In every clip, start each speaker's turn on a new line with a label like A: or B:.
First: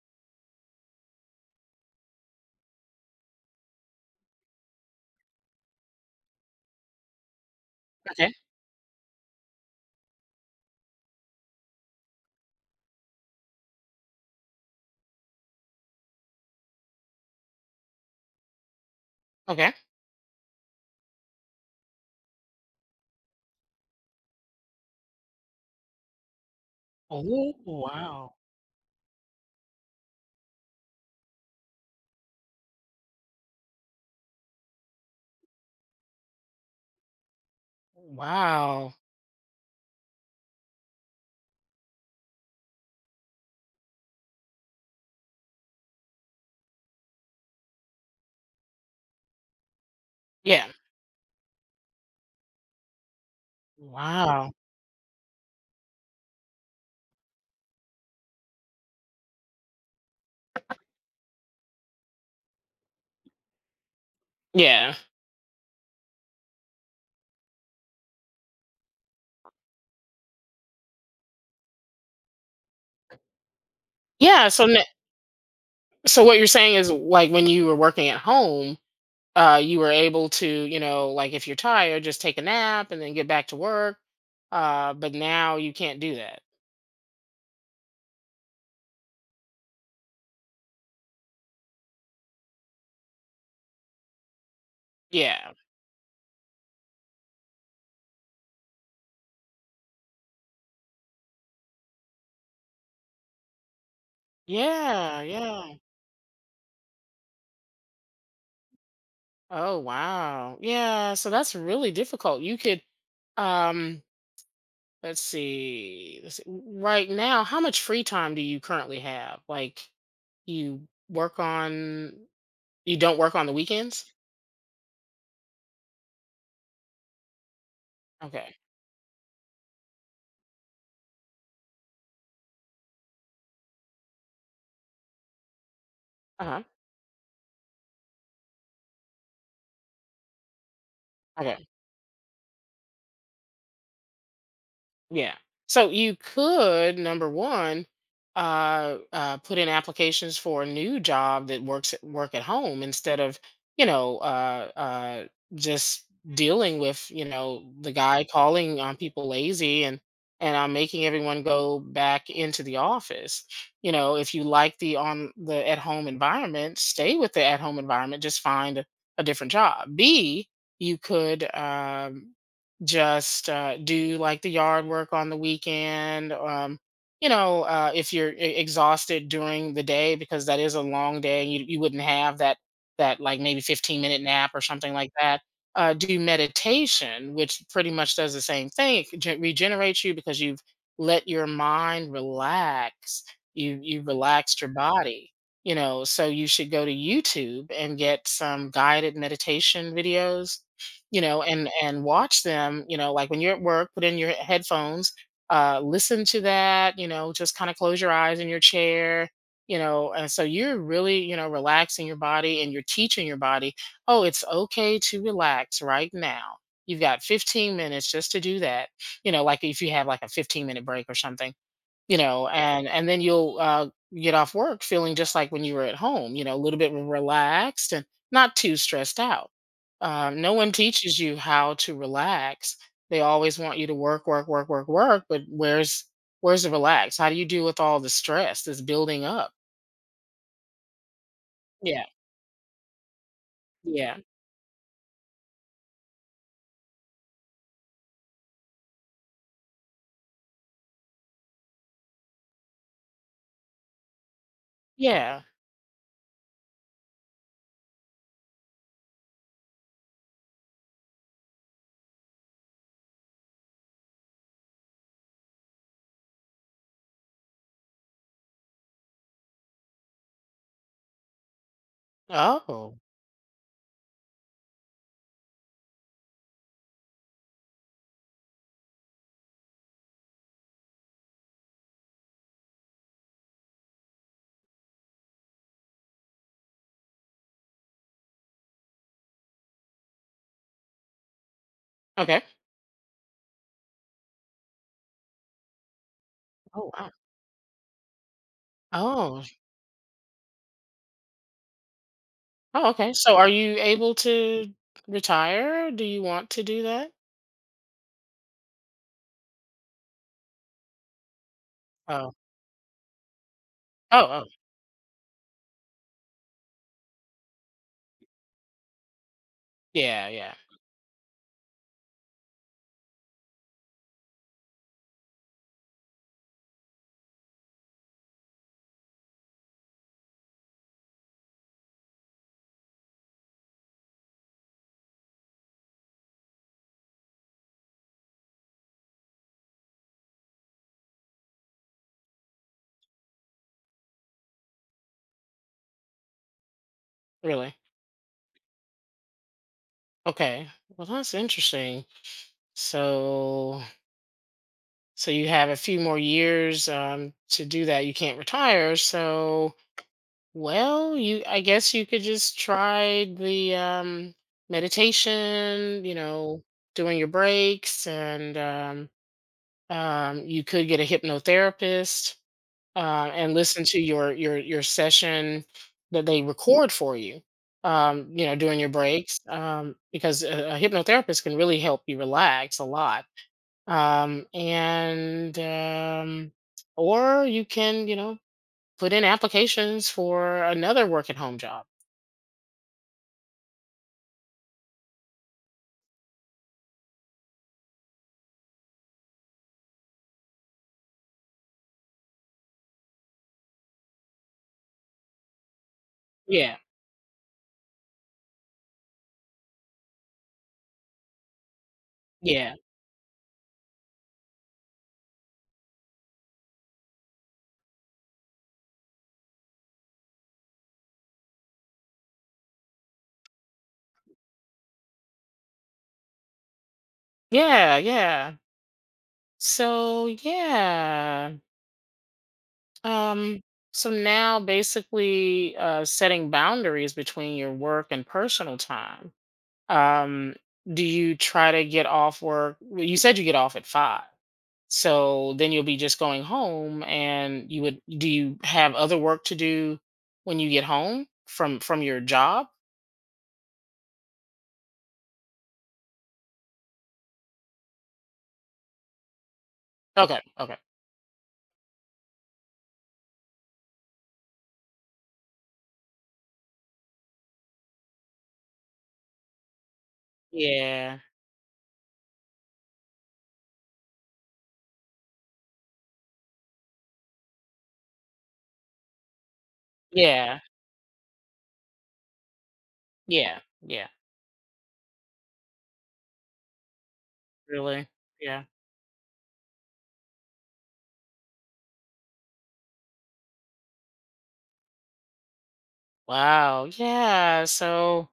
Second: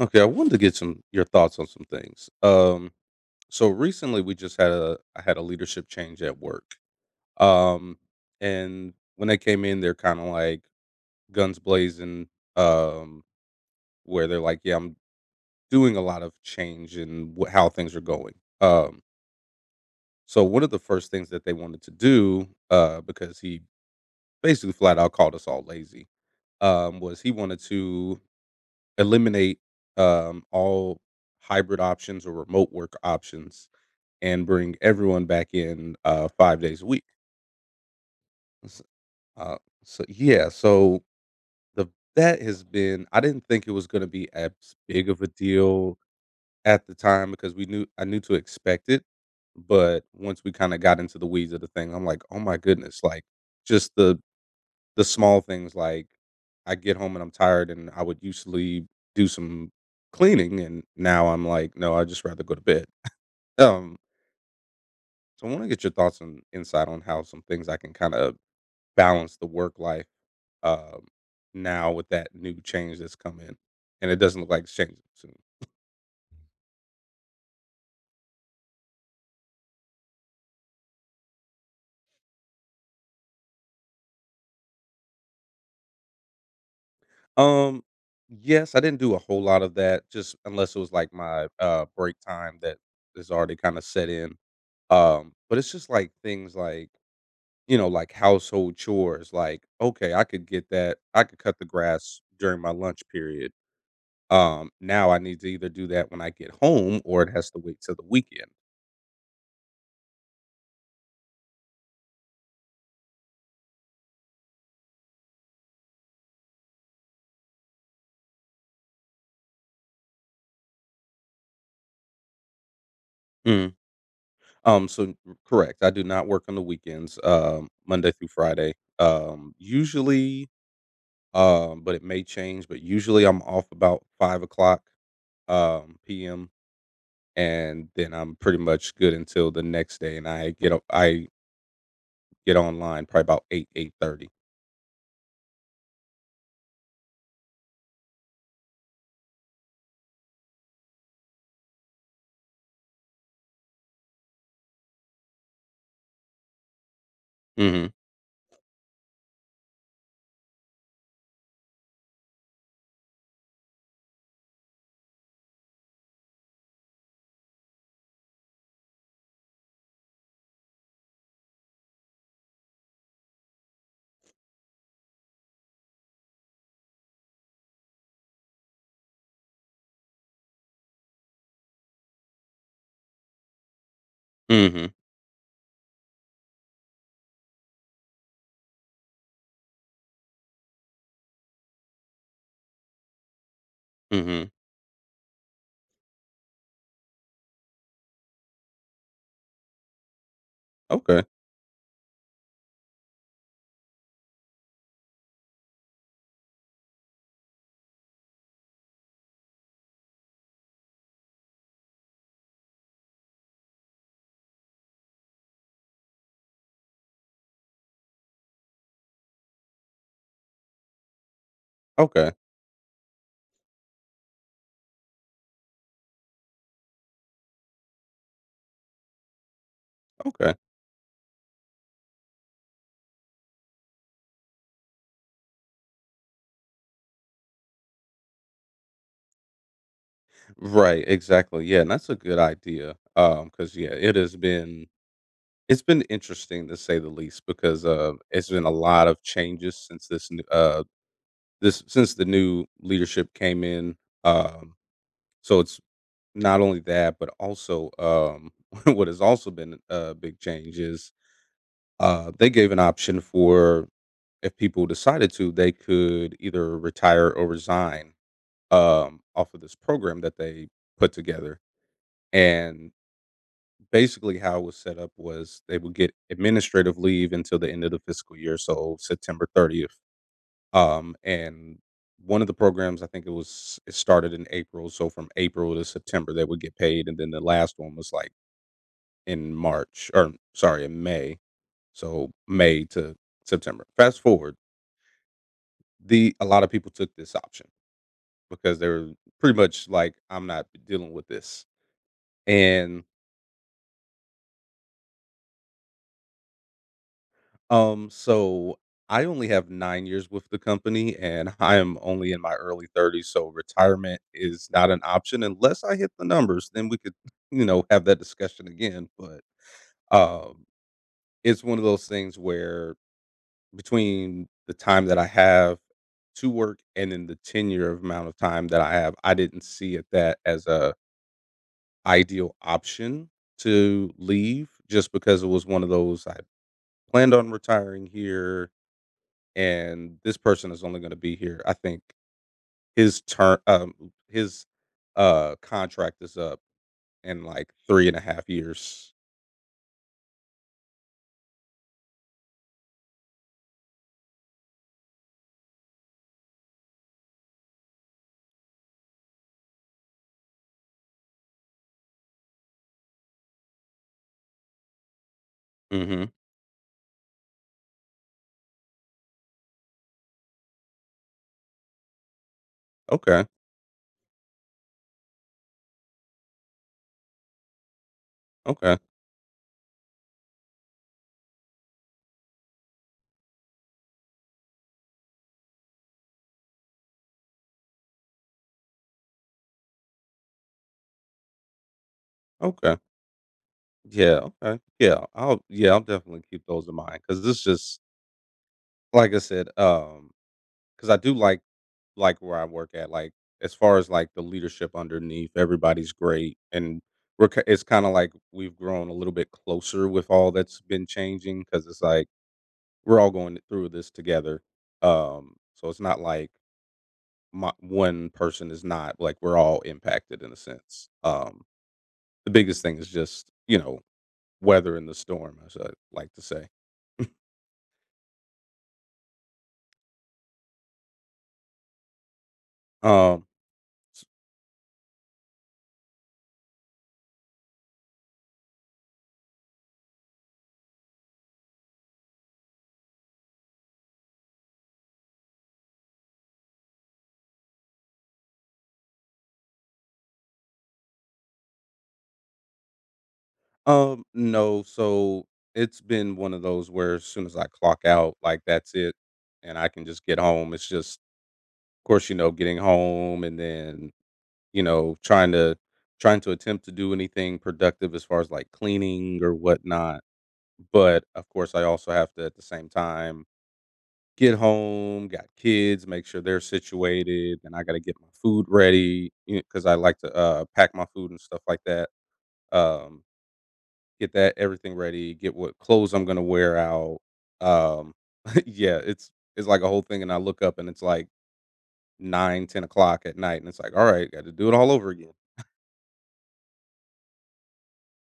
A: Okay, I wanted to get some your thoughts on some things. So recently we just had a I had a leadership change at work. Um,
B: Okay,
A: and when they came in, they're kind of like guns blazing. Um, where they're like, "Yeah, I'm doing a lot of change in how things are going." Um,
B: okay.
A: so one of the first things that they wanted to do, because he basically flat out called us all lazy, was he
B: Oh,
A: wanted to
B: wow.
A: eliminate all hybrid options or remote work options and bring everyone back in 5 days a week. S-
B: Wow.
A: Uh, so yeah, so the That has been. I didn't think it was going to be as big of a deal at the time because we knew I knew to expect it, but once we
B: Yeah.
A: kind of got into the weeds of the thing, I'm like, oh my goodness, like just
B: Wow.
A: the small things like I get home and I'm tired, and I would usually do some cleaning, and now I'm like, no, I would just rather go to bed. Um,
B: Yeah.
A: so I want to get your thoughts and insight on how some things I can kind of balance the work life, um, now with that new change that's come in, and it doesn't
B: Yeah,
A: look like
B: so
A: it's
B: n
A: changing soon.
B: so what you're saying is, like, when you were working at home, you were able to, you know, like, if you're tired, just take a nap and then get back to work, but now you can't do that.
A: Um, yes, I didn't do a whole lot of that, just unless it was like my, break time that is already kinda set in. Um,
B: Yeah.
A: but it's just like things like, you know, like household chores, like, okay, I could cut the grass during my lunch period. Now I
B: Yeah,
A: need to either
B: yeah.
A: do that when I get home or it has to wait till the weekend.
B: Oh, wow. Yeah, so that's really difficult. Um Let's see. Let's see. Right now, how much free time do you currently have? Like, you work on, you don't work on the
A: Mm.
B: weekends?
A: So correct. I do not work on the weekends, Monday through
B: Okay.
A: Friday. Um, usually, but it may change, but usually I'm off about 5 o'clock
B: Uh
A: p.m.,
B: huh.
A: and then I'm pretty much good until the next day and I
B: Okay.
A: get online probably about 8, 8:30.
B: Yeah. So you could, number one, put in applications for a new job that work at home instead of, you know, just dealing with, you know,
A: Mm-hmm.
B: the guy calling on people lazy and making everyone go back into the office. You know, if you like the at home environment, stay with the at home environment. Just find a different job. B, you could just do like the yard work on the weekend. You know, if you're exhausted during the day because that is a long day, you wouldn't have that like maybe 15-minute nap or
A: Mm-hmm.
B: something like that. Do meditation, which pretty much does the same thing. It regenerates you because you've let your mind relax. You
A: Mm-hmm.
B: relaxed your body. You know, so you should go to YouTube and get some guided meditation videos, you
A: Okay.
B: know, and watch them, you know, like when you're at work, put in your headphones, listen to that, you know, just kind of close your eyes in your chair, you know, and so you're really, you know, relaxing your body, and you're teaching your body, oh, it's okay to relax right now. You've got 15 minutes just to do that. You know, like if you have like a 15-minute break or something, you
A: Okay.
B: know, and then you'll get off work feeling just like when you were at home, you know, a little bit relaxed and not too stressed out. Um, no
A: Okay.
B: one teaches you how to relax. They always want you to work work work work work, but where's the relax? How do you deal with all the stress that's building up?
A: Right, exactly. Yeah, and
B: Yeah,
A: that's a good idea. Because yeah, it
B: yeah,
A: has been it's been interesting to say the least because, it's been a lot of changes since this new this since the new leadership came in, um,
B: yeah.
A: so it's not only that, but also, what has also been a big change is, they gave an option for if people decided to, they could either retire or resign, off of this program that they put together, and
B: Oh,
A: basically how it was set up was they would get administrative leave until the end of the fiscal year, so September 30th. And one of the programs, I think it was, it started in April. So from April to September, they would get paid. And then the last one was like in March, or sorry, in May. So
B: okay.
A: May to September. Fast forward, the a lot of people
B: Oh, wow.
A: took this option because they were
B: Oh,
A: pretty much like, I'm not dealing with this.
B: oh,
A: And
B: okay. So are you able to retire? Do you want to do that?
A: So I only have 9 years with the company, and I am only
B: Oh,
A: in my early 30s, so retirement
B: oh, oh,
A: is not an option unless I hit the numbers, then we could, you know, have that discussion again, but,
B: yeah, yeah.
A: um, it's one of those things where between the time that I have to work and then the tenure of amount of time that I have, I didn't see it that as a ideal option to leave just because it was one of those I planned on retiring here and this person is only going to be here. I think his turn, his contract is up in like
B: Really.
A: three and a half years.
B: Okay. Well, that's interesting. So, so you have a few more years to do that. You can't retire. So, well, you, I guess you could just try the meditation. You
A: Mm-hmm.
B: know, doing your breaks, and you could get a hypnotherapist,
A: Okay.
B: and listen to your your session that they record for you. You know, during your
A: Okay.
B: breaks, because a hypnotherapist can really help you relax a lot. And or you can, you know, put in applications for another work at home job.
A: Okay. Yeah. Okay. Yeah. I'll. Yeah. I'll definitely keep those in mind because this just like I said. Because I do like where I work at. Like as far as like the leadership underneath, everybody's great,
B: Yeah,
A: and it's kind of like we've grown a little bit closer with all that's been changing because it's like
B: yeah,
A: we're all going through this together. So it's not like my, one person is not like we're all impacted in a sense. The biggest thing is just weather in the storm, as I like to say.
B: yeah, yeah. So yeah.
A: Um,
B: Um, so
A: s-
B: now basically, setting boundaries between your work and personal time. Um, do you try to get off work? Well, you said you get off at five, so then you'll be just going home, and you would do you have other work to do when you get home from your job?
A: no, so it's been one of those where as soon as I clock out, like that's it, and I can just get
B: Okay,
A: home.
B: okay.
A: It's just, of course, you know, getting home and then you know trying to attempt to do anything productive as far as like cleaning or whatnot.
B: Yeah,
A: But, of course, I also have to, at the same time, get home, got kids, make sure they're situated, and I gotta get my food ready, because I like to,
B: yeah,
A: pack my food and stuff like that. Um,
B: yeah, yeah.
A: get that everything ready, get what clothes I'm gonna wear out.
B: Really.
A: Um,
B: Yeah.
A: yeah, it's like a whole thing, and I look up, and it's like 9, 10 o'clock at night, and it's like, "Alright, gotta do it all over again."
B: Wow. Yeah. So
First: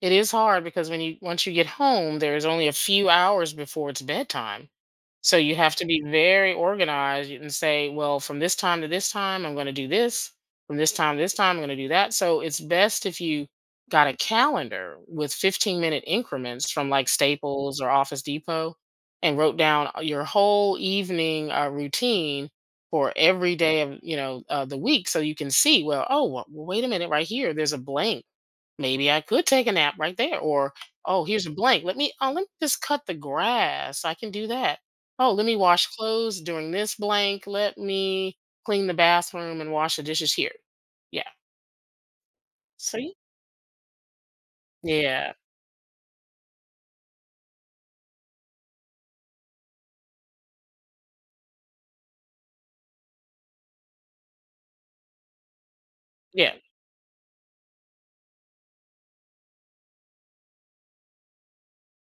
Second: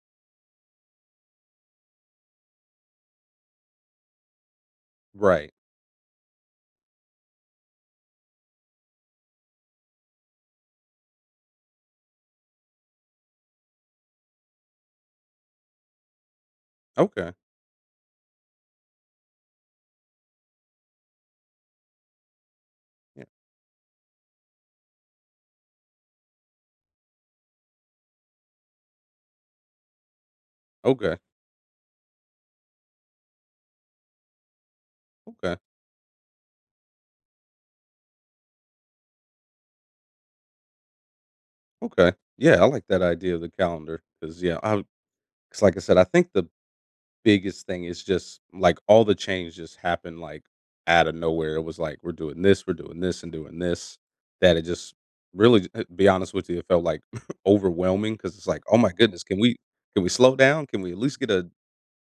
B: it is hard because when you once you get home, there's only a few hours before it's bedtime. So
A: Right.
B: you have to be very organized and say, well, from this time to this time, I'm going to do this. From this time to this time, I'm going to do that. So it's best if you got a calendar with 15-minute increments from like
A: Okay.
B: Staples or Office Depot, and wrote down your whole evening routine for
A: Yeah.
B: every day of, you know, the week, so you can see, well, wait a minute, right here there's a blank, maybe I could take a nap right there. Or
A: Okay.
B: oh, here's a blank, let me oh, let me just cut the grass, I can do that. Oh, let me
A: Okay.
B: wash clothes during this blank, let me clean the bathroom and wash the dishes here. Yeah.
A: Okay. Yeah, I like
B: so
A: that
B: y-
A: idea of the calendar because yeah, I
B: yeah,
A: because like I said, I think the biggest thing is just, like, all the change just happened, like, out of nowhere. It was like, we're doing this, and doing this, that it just really be honest with
B: yeah,
A: you, it felt, like, overwhelming because it's like, "Oh my goodness, can we slow down? Can we at least get a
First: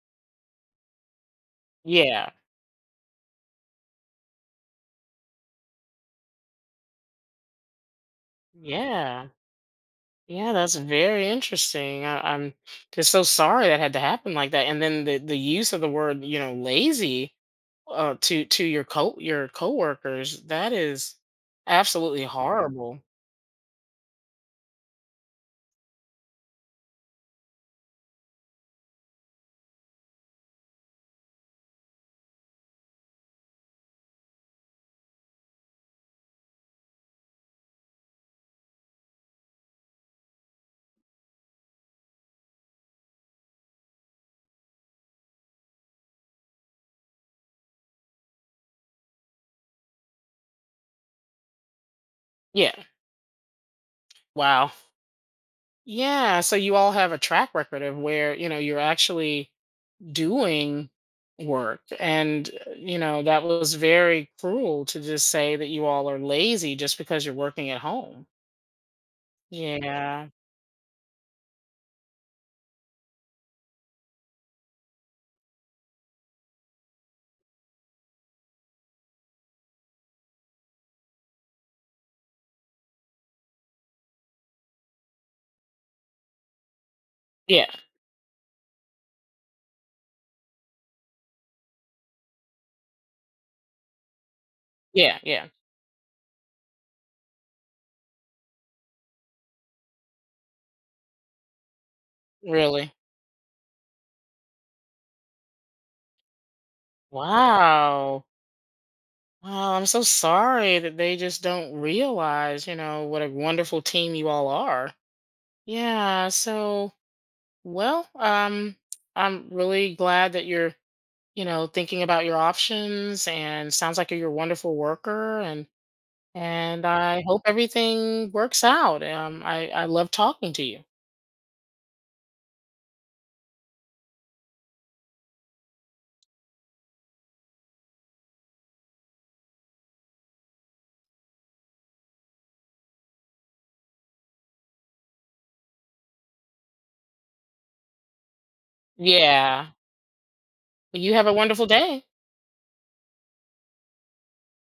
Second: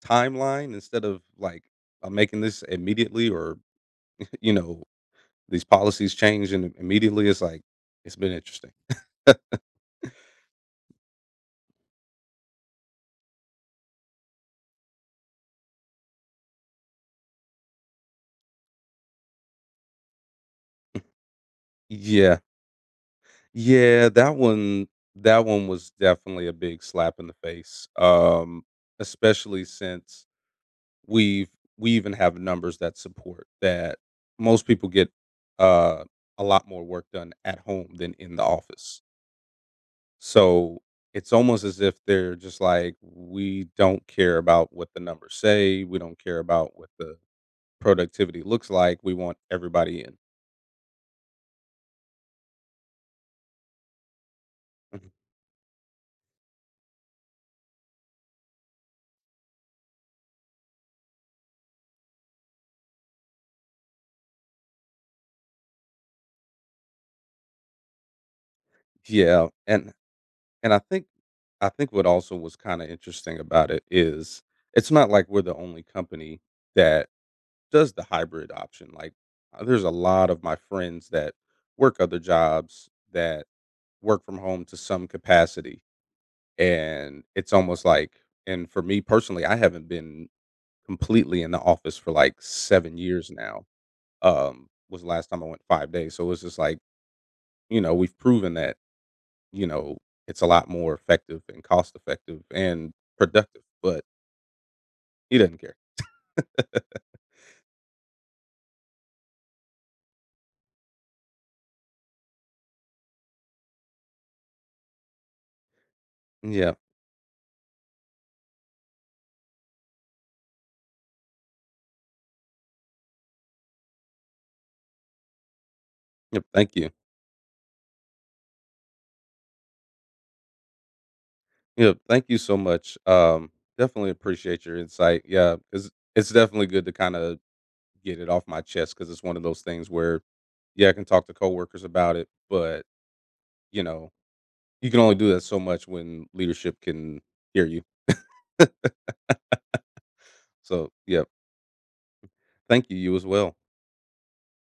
A: timeline instead of, like, I'm
B: yeah,
A: making this immediately or, you know, these policies change and immediately?" It's like, it's been interesting.
B: yeah. Yeah, that's very interesting. I'm just so sorry that had to happen like that. And then the use of the word, you know, lazy, to your co your coworkers, that is absolutely Yeah.
A: Yeah.
B: horrible.
A: Yeah, that one was definitely a big slap in the face. Especially since we've we even have numbers that support that most people get uh a lot more work done at home than in the office. So it's almost as if they're just like, we don't care about what the numbers say, we don't care about what the productivity looks like, we want everybody in.
B: Yeah. Wow. Yeah. So you all have a track record of where, you know, you're actually doing work. And, you know, that was very cruel to just say that you all are lazy just because you're working at home.
A: Yeah,
B: Yeah.
A: and I think what also was kinda interesting about it is it's not like we're the only company that does the hybrid option, like, there's a lot of my friends that work other jobs that work from home to some capacity, and it's
B: Yeah.
A: almost like and for me personally, I haven't been completely in the office for, like, 7 years now. Was the
B: Yeah.
A: last time
B: Yeah.
A: I went 5 days, so it's just like, you know, we've proven that, you know, it's a lot more effective and cost effective and
B: Really.
A: productive, but he doesn't care.
B: Wow. Wow, I'm so sorry that they just don't realize, you know, what a wonderful team you all are. Yeah,
A: Yeah.
B: so well, I'm really glad that you're, you know, thinking about your options, and sounds like you're a wonderful worker,
A: Yep, thank
B: and
A: you.
B: I hope everything works out. Um, I love talking to you.
A: Yep, thank you so much. Definitely appreciate your insight. Yeah, because it's definitely good to kinda get it off my chest because it's one of those things where, yeah, I can talk to coworkers about it, but, you know, you can only do that so much when leadership can hear you.
B: Yeah.
A: So,
B: Well, you
A: yeah,
B: have a wonderful day.
A: thank you, you as well.